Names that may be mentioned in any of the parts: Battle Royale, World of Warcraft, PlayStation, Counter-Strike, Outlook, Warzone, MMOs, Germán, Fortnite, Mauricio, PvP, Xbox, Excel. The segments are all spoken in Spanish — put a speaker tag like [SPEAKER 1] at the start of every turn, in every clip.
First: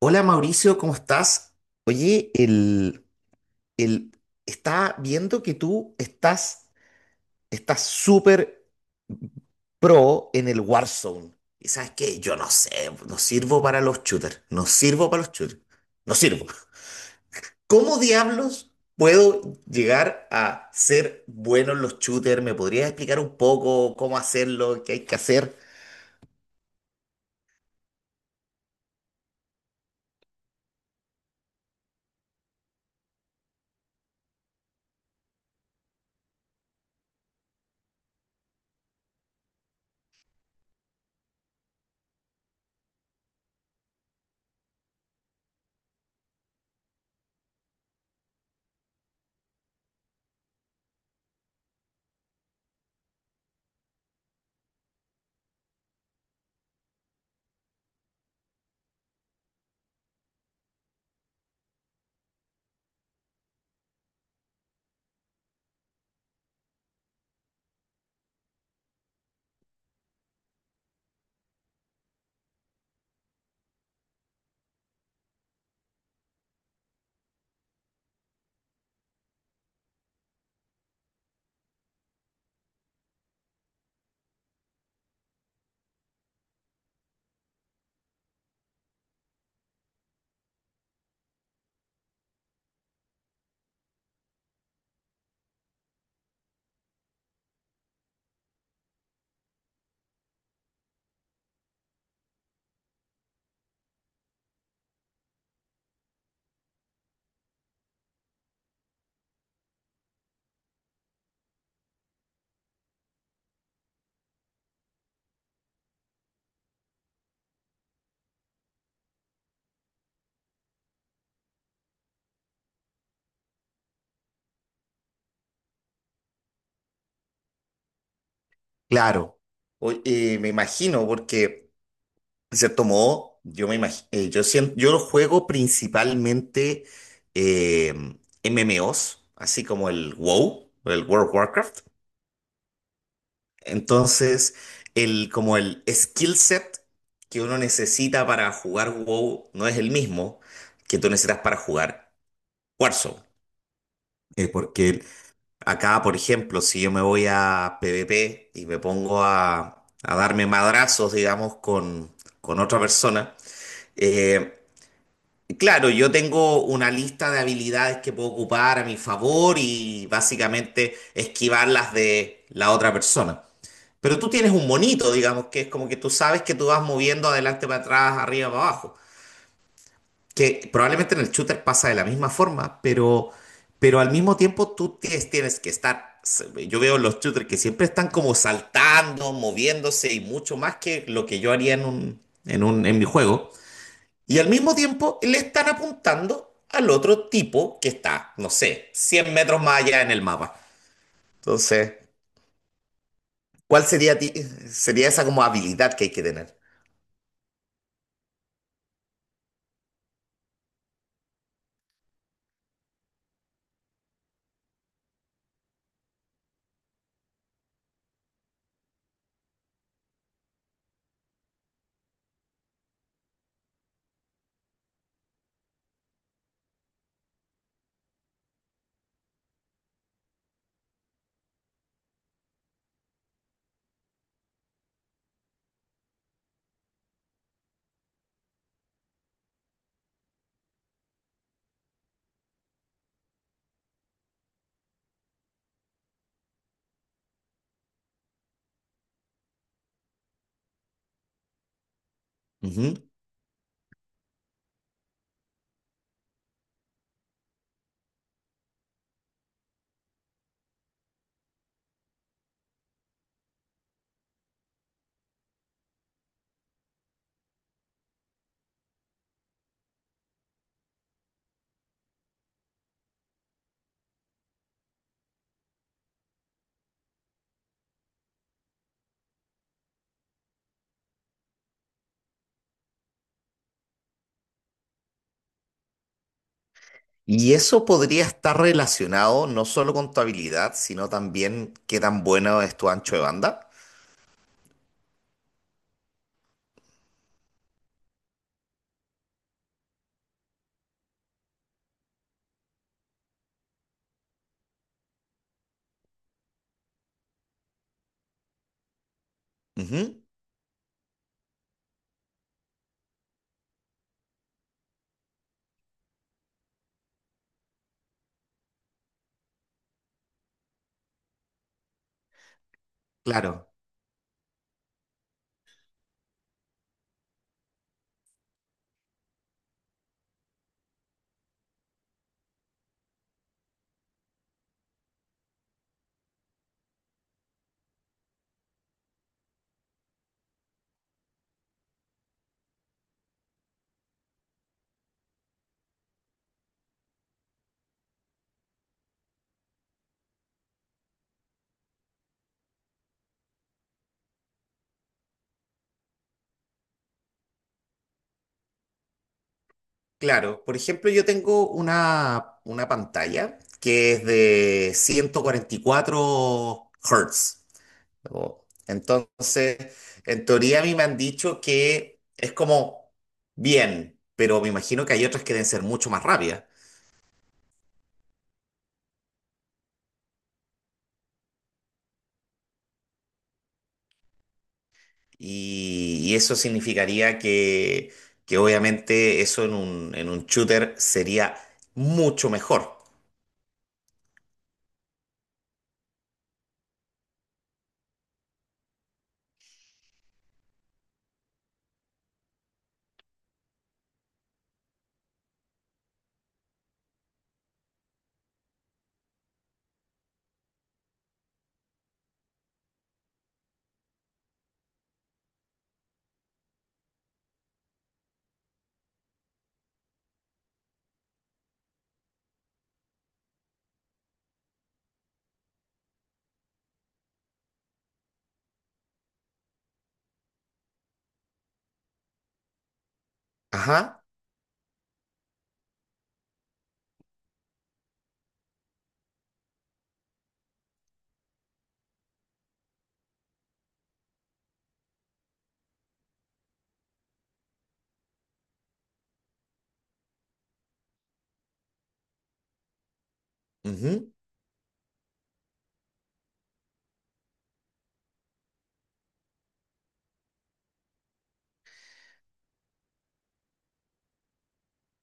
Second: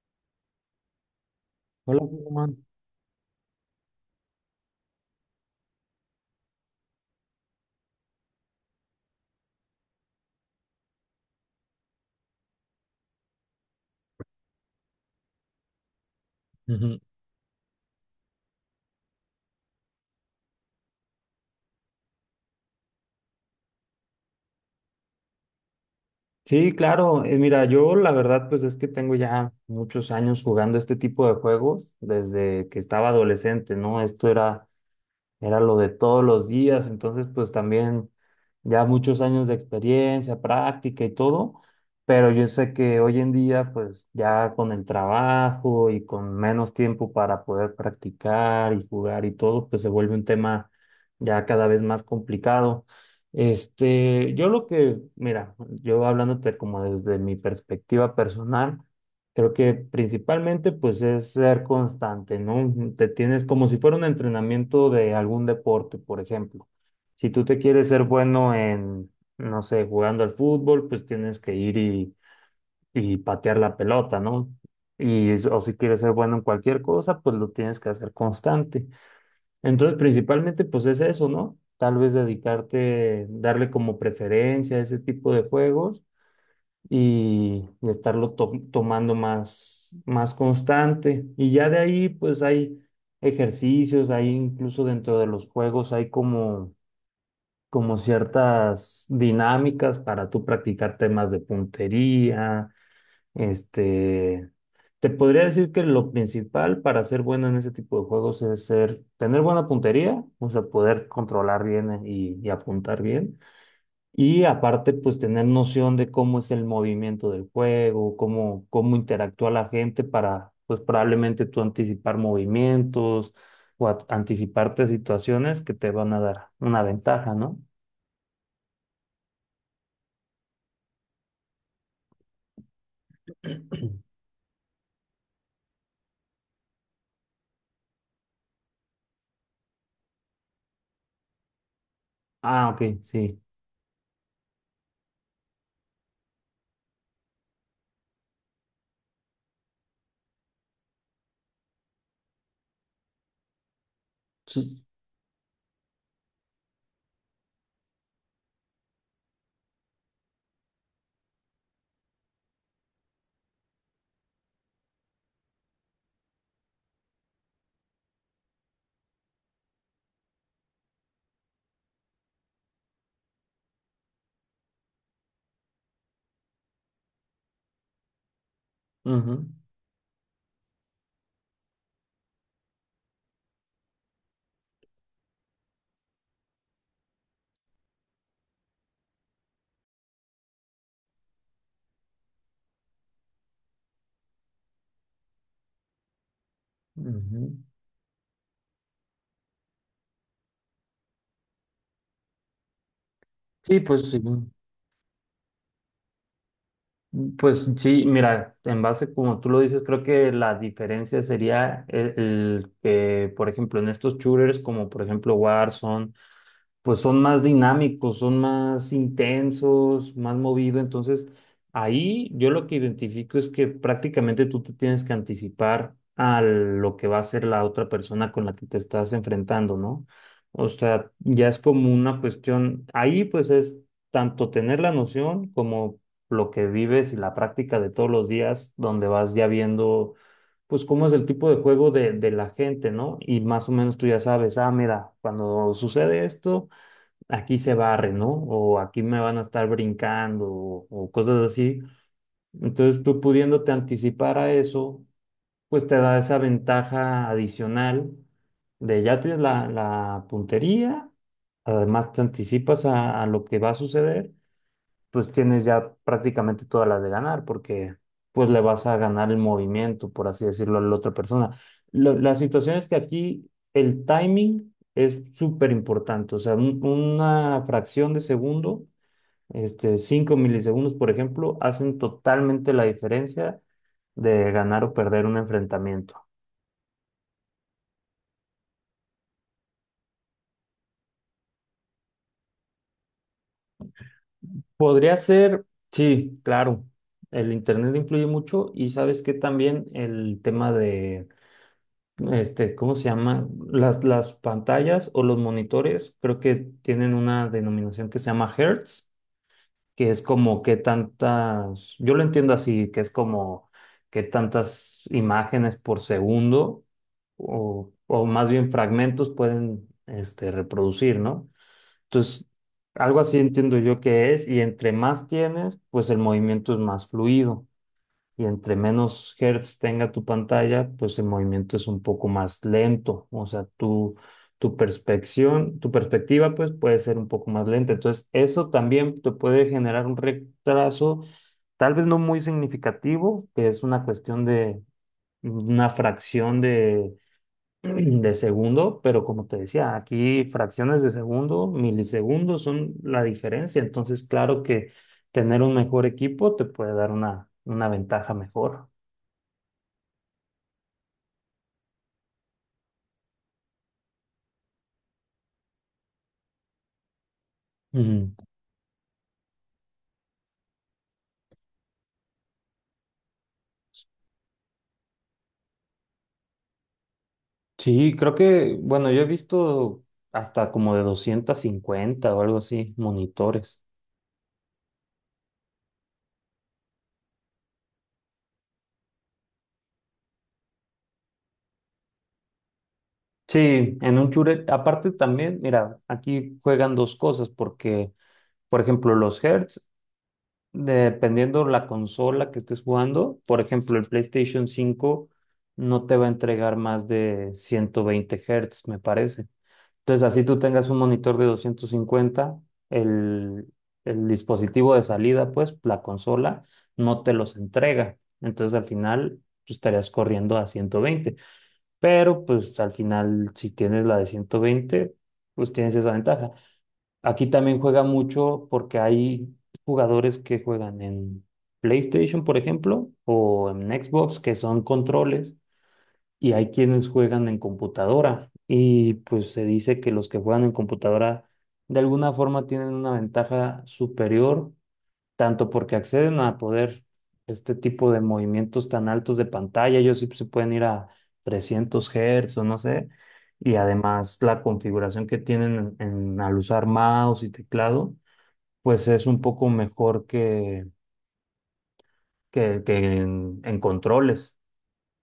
[SPEAKER 1] Hola, Mauricio, ¿cómo estás?
[SPEAKER 2] Hola,
[SPEAKER 1] Oye,
[SPEAKER 2] Germán.
[SPEAKER 1] el, está viendo que tú estás súper pro en el Warzone. ¿Y sabes qué? Yo no sé, no sirvo para los shooters, no sirvo para los shooters, no sirvo.
[SPEAKER 2] Ujú.
[SPEAKER 1] ¿Cómo diablos puedo llegar a ser bueno en los shooters? ¿Me podrías explicar un poco cómo hacerlo, qué hay que hacer?
[SPEAKER 2] Sí, claro. Mira, yo la verdad pues es que tengo ya muchos años jugando este tipo de juegos desde que estaba adolescente, ¿no? Esto era lo de todos los días, entonces pues también ya muchos años de experiencia, práctica y todo, pero yo sé que hoy en día pues ya con el trabajo y con menos tiempo para poder practicar y jugar y todo, pues se vuelve un tema ya cada vez más complicado. Este, mira, yo hablándote como desde mi perspectiva personal, creo que principalmente pues es ser constante, ¿no? Te tienes como si fuera un entrenamiento de algún deporte, por ejemplo. Si tú te quieres ser bueno en, no sé, jugando al fútbol, pues tienes que ir y patear la pelota, ¿no? Y, o si quieres ser bueno en cualquier cosa, pues lo tienes que hacer constante. Entonces, principalmente pues es eso, ¿no? Tal vez dedicarte, darle como preferencia a ese tipo de juegos y estarlo tomando más, más constante. Y ya de ahí, pues hay ejercicios, hay incluso dentro de los juegos, hay como ciertas dinámicas para tú practicar temas de puntería. Este, te podría decir que lo principal para ser bueno en ese tipo de juegos es tener buena puntería, o sea, poder controlar bien y apuntar bien y aparte, pues tener noción de cómo es el movimiento del juego, cómo interactúa la gente para, pues probablemente tú anticipar movimientos o anticiparte situaciones que te van a dar una ventaja, ¿no?
[SPEAKER 1] Claro, me imagino, porque se tomó yo me imagino, yo siento, yo lo juego principalmente eh, MMOs, así como el WoW, el World of Warcraft.
[SPEAKER 2] Ah, ok, sí.
[SPEAKER 1] Entonces, como el skill set que uno necesita para jugar WoW no es el mismo que tú necesitas para jugar Warzone.
[SPEAKER 2] Sí,
[SPEAKER 1] Porque acá, por ejemplo, si yo me voy a PvP y me pongo a darme madrazos, digamos, con otra persona, eh, claro, yo tengo una lista de habilidades que puedo ocupar a mi favor y básicamente esquivar las de la otra persona. Pero tú tienes un monito, digamos, que es como que tú sabes que tú vas moviendo adelante para atrás, arriba para abajo.
[SPEAKER 2] ujú,
[SPEAKER 1] Que probablemente en el shooter pasa de la misma forma, pero al mismo tiempo tú tienes que estar. Yo veo los shooters que siempre están como saltando, moviéndose y mucho más que lo que yo haría en un, en un, en mi juego. Y al mismo tiempo le están apuntando al otro
[SPEAKER 2] ujú.
[SPEAKER 1] tipo que está, no sé, 100 metros más allá en el mapa. Entonces,
[SPEAKER 2] Sí,
[SPEAKER 1] ¿cuál
[SPEAKER 2] pues
[SPEAKER 1] sería,
[SPEAKER 2] sí.
[SPEAKER 1] ti- sería esa como habilidad que hay que tener?
[SPEAKER 2] Pues sí, mira, en base como tú lo dices, creo que la diferencia sería el que, por ejemplo, en estos shooters como por ejemplo Warzone, pues son más dinámicos, son más intensos, más movido. Entonces, ahí yo lo que identifico es que prácticamente tú te tienes que anticipar a lo que va a ser la otra persona con la que te estás enfrentando, ¿no? O sea, ya es como una cuestión, ahí pues es tanto tener la noción como lo que vives y la práctica de todos los días, donde vas ya viendo pues cómo es el tipo de juego de la gente, ¿no? Y más o menos tú ya sabes, ah, mira, cuando sucede esto, aquí se barre, ¿no? O aquí me van a estar brincando o cosas así.
[SPEAKER 1] Ujú.
[SPEAKER 2] Entonces tú pudiéndote anticipar a eso, pues te da esa ventaja adicional de ya tienes la puntería, además te anticipas a lo que va a suceder pues tienes ya prácticamente todas las de ganar, porque pues le vas a ganar el movimiento, por así decirlo, a la otra persona. La situación es que aquí el timing es súper importante, o sea, una fracción de segundo, este, 5 milisegundos, por ejemplo, hacen totalmente la diferencia de ganar o perder un enfrentamiento.
[SPEAKER 1] Y eso podría estar relacionado no solo con tu habilidad, sino también qué tan bueno es tu ancho de banda.
[SPEAKER 2] Podría ser, sí, claro, el internet influye mucho y sabes que también el tema de este, ¿cómo se llama? Las pantallas o los monitores, creo que tienen una denominación que se llama hertz, que es
[SPEAKER 1] Ujú.
[SPEAKER 2] como qué tantas, yo lo entiendo así, que es como qué tantas imágenes por segundo o más bien fragmentos pueden reproducir, ¿no? Entonces, algo así
[SPEAKER 1] Claro,
[SPEAKER 2] entiendo yo que es, y entre más tienes, pues el movimiento es más fluido y entre menos hertz tenga tu pantalla, pues el movimiento es un poco más lento. O sea, tu perspección, tu perspectiva, pues puede ser un poco más lenta. Entonces, eso también te puede generar un retraso, tal vez no muy significativo, que es una cuestión de una fracción de, de segundo, pero como te decía, aquí fracciones de segundo, milisegundos son la diferencia. Entonces, claro que tener un mejor equipo te puede dar una ventaja mejor.
[SPEAKER 1] claro. Por ejemplo, yo tengo una pantalla que es de 144 Hz.
[SPEAKER 2] Ujú.
[SPEAKER 1] Oh. Entonces, en teoría a mí me han dicho que es como bien, pero me imagino que hay otras que deben ser mucho más rápidas.
[SPEAKER 2] Sí, creo que, bueno, yo he visto hasta como de 250 o algo así, monitores.
[SPEAKER 1] Y eso significaría que obviamente eso en un shooter sería mucho mejor.
[SPEAKER 2] Sí, en un Shure, aparte también, mira, aquí juegan dos cosas, porque, por ejemplo, los hertz, dependiendo la consola que estés jugando, por ejemplo, el PlayStation 5 no te va a entregar más de 120 hertz, me parece. Entonces, así tú tengas un monitor de 250 el, el dispositivo de salida, pues la consola, no te los entrega. Entonces, al final, tú estarías corriendo a 120. Pero, pues al final, si tienes la de 120 pues tienes esa ventaja. Aquí también juega mucho porque hay jugadores que juegan en PlayStation, por ejemplo, o en
[SPEAKER 1] Ajá.
[SPEAKER 2] Xbox, que son controles y hay quienes juegan en computadora y pues se dice que los que juegan en computadora de alguna forma tienen una ventaja superior, tanto porque acceden a poder este tipo de movimientos tan altos de pantalla, ellos sí pues, se pueden ir a 300 Hz o no sé, y
[SPEAKER 1] Ujú.
[SPEAKER 2] además la configuración que tienen en, al usar mouse y teclado, pues es un poco mejor que, que en controles.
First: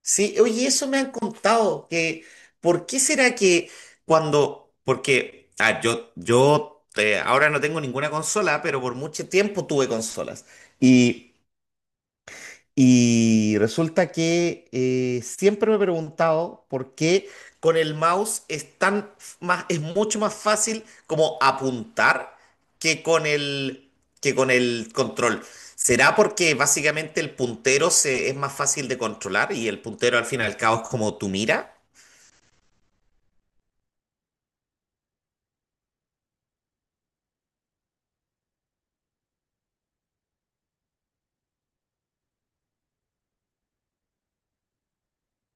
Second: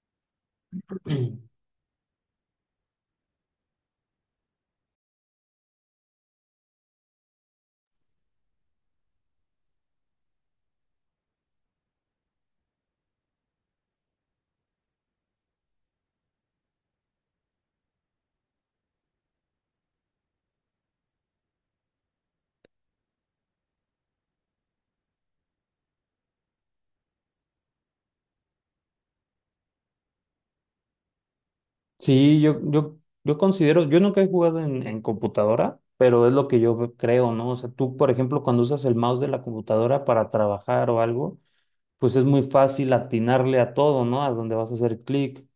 [SPEAKER 1] Sí, oye, eso me han contado, que ¿por qué será que cuando, porque, ah, yo ahora no tengo ninguna consola, pero por mucho tiempo tuve consolas. Y Y resulta que siempre me he preguntado por qué con el mouse es más, es mucho más fácil como apuntar que con el que con el control. ¿Será porque básicamente el puntero es más fácil de controlar y el puntero al fin y al cabo es como tu mira?
[SPEAKER 2] Sí, yo considero, yo nunca he jugado en computadora, pero es lo que yo creo, ¿no? O sea, tú, por ejemplo, cuando usas el mouse de la computadora para trabajar o algo, pues es muy fácil atinarle a todo, ¿no? A donde vas a hacer clic.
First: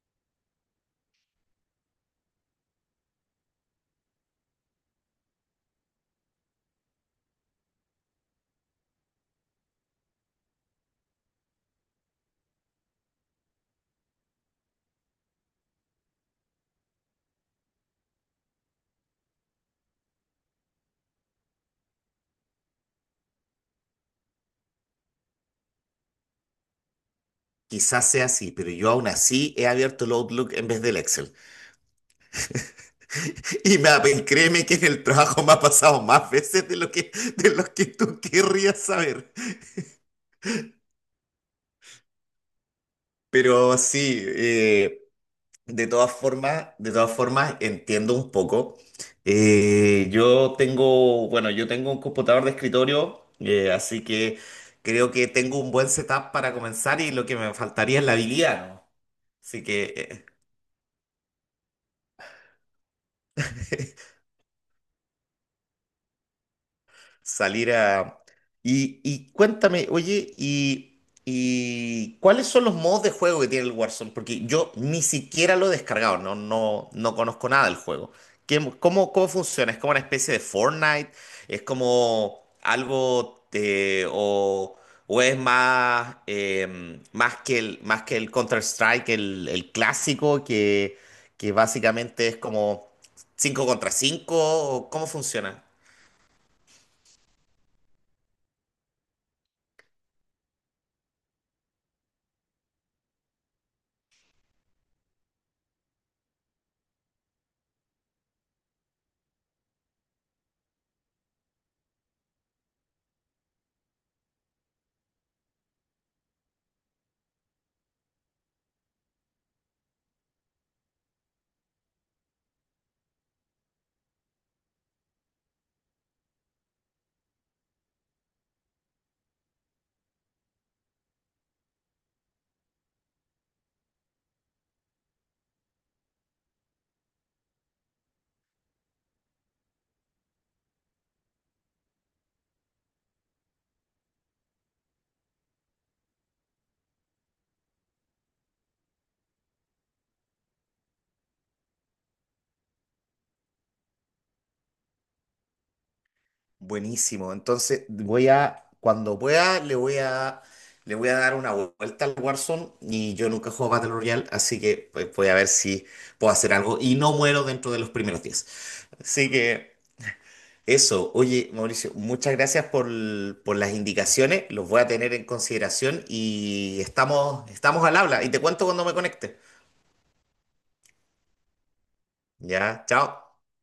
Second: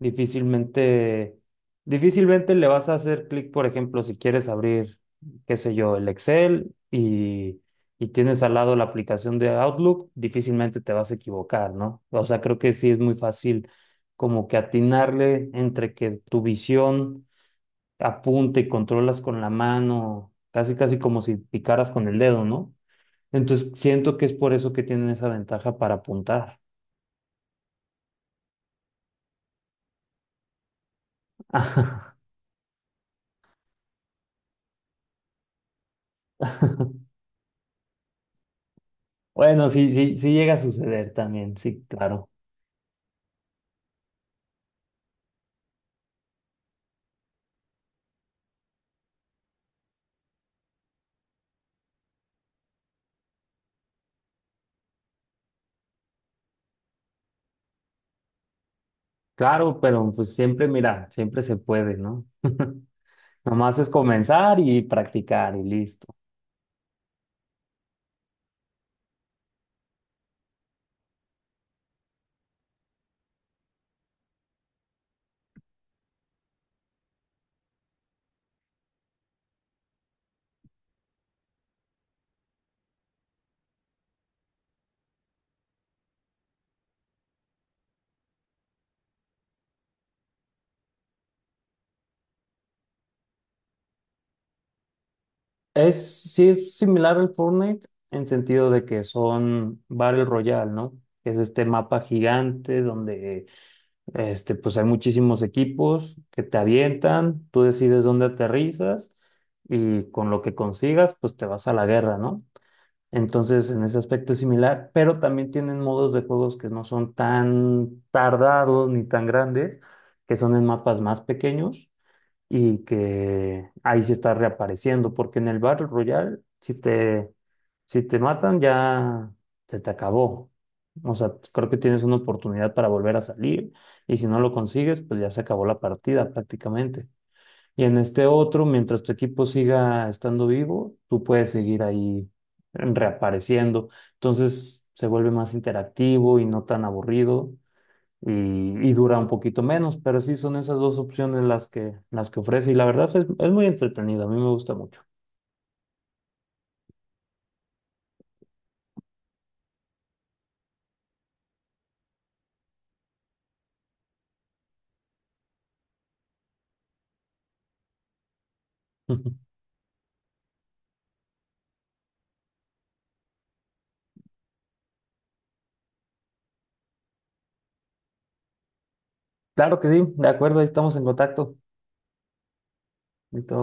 [SPEAKER 2] Difícilmente, difícilmente le vas a hacer clic, por ejemplo, si quieres abrir, qué sé yo, el Excel y tienes al lado la aplicación de Outlook, difícilmente te vas a equivocar, ¿no? O sea, creo que sí es muy fácil como que atinarle entre que tu visión apunta y controlas con la mano, casi casi como si picaras con el dedo, ¿no? Entonces siento que es por eso que tienen esa ventaja para apuntar.
[SPEAKER 1] Quizás sea así, pero yo aún así he abierto el Outlook en vez del Excel. Y me, créeme que en el trabajo me ha pasado más veces de lo que tú querrías saber.
[SPEAKER 2] Bueno, sí, sí, sí llega a suceder también, sí, claro.
[SPEAKER 1] Pero sí, de todas formas entiendo un poco. Yo tengo, bueno, yo tengo un computador de escritorio, así que creo que tengo un buen setup para comenzar y lo que me faltaría es la habilidad, ¿no? Así
[SPEAKER 2] Claro, pero
[SPEAKER 1] que
[SPEAKER 2] pues siempre, mira, siempre se puede, ¿no? Nomás es
[SPEAKER 1] eh,
[SPEAKER 2] comenzar y practicar y listo.
[SPEAKER 1] salir a... y cuéntame, oye, y ¿cuáles son los modos de juego que tiene el Warzone? Porque yo ni siquiera lo he descargado, no, no, no conozco nada del juego. ¿Qué, cómo, cómo funciona? ¿Es como una especie de Fortnite? ¿Es como algo de, o es más, más que el Counter-Strike, el clásico, que básicamente es como 5 contra 5? ¿Cómo funciona?
[SPEAKER 2] Es, sí es similar al Fortnite en sentido de que son Battle Royale, ¿no? Que es este mapa gigante donde este, pues hay muchísimos equipos que te avientan, tú decides dónde aterrizas y con lo que consigas, pues te vas a la guerra, ¿no? Entonces, en ese aspecto es similar, pero también tienen modos de juegos que no son tan tardados ni tan grandes, que son en mapas más pequeños y que ahí sí está reapareciendo, porque en el Battle Royale, si te matan, ya se te acabó. O sea, creo que tienes una oportunidad para volver a salir y si no lo consigues, pues ya se acabó la partida prácticamente. Y en este otro, mientras tu equipo siga estando vivo, tú puedes seguir ahí reapareciendo. Entonces se vuelve más interactivo y no tan aburrido y, y dura un poquito menos, pero sí son esas dos opciones las que ofrece y la verdad es muy entretenido, a mí me gusta mucho.
[SPEAKER 1] Buenísimo. Entonces voy a, cuando pueda, le voy a dar una vuelta al Warzone y yo nunca juego Battle Royale, así que pues, voy a ver si puedo hacer algo y no muero dentro de los primeros 10. Así que eso, oye, Mauricio, muchas gracias por, por las indicaciones, los voy a tener en consideración y estamos, estamos al habla y te cuento cuando me conecte.
[SPEAKER 2] Claro que sí, de acuerdo, ahí estamos en contacto.
[SPEAKER 1] Ya, chao.
[SPEAKER 2] Listo.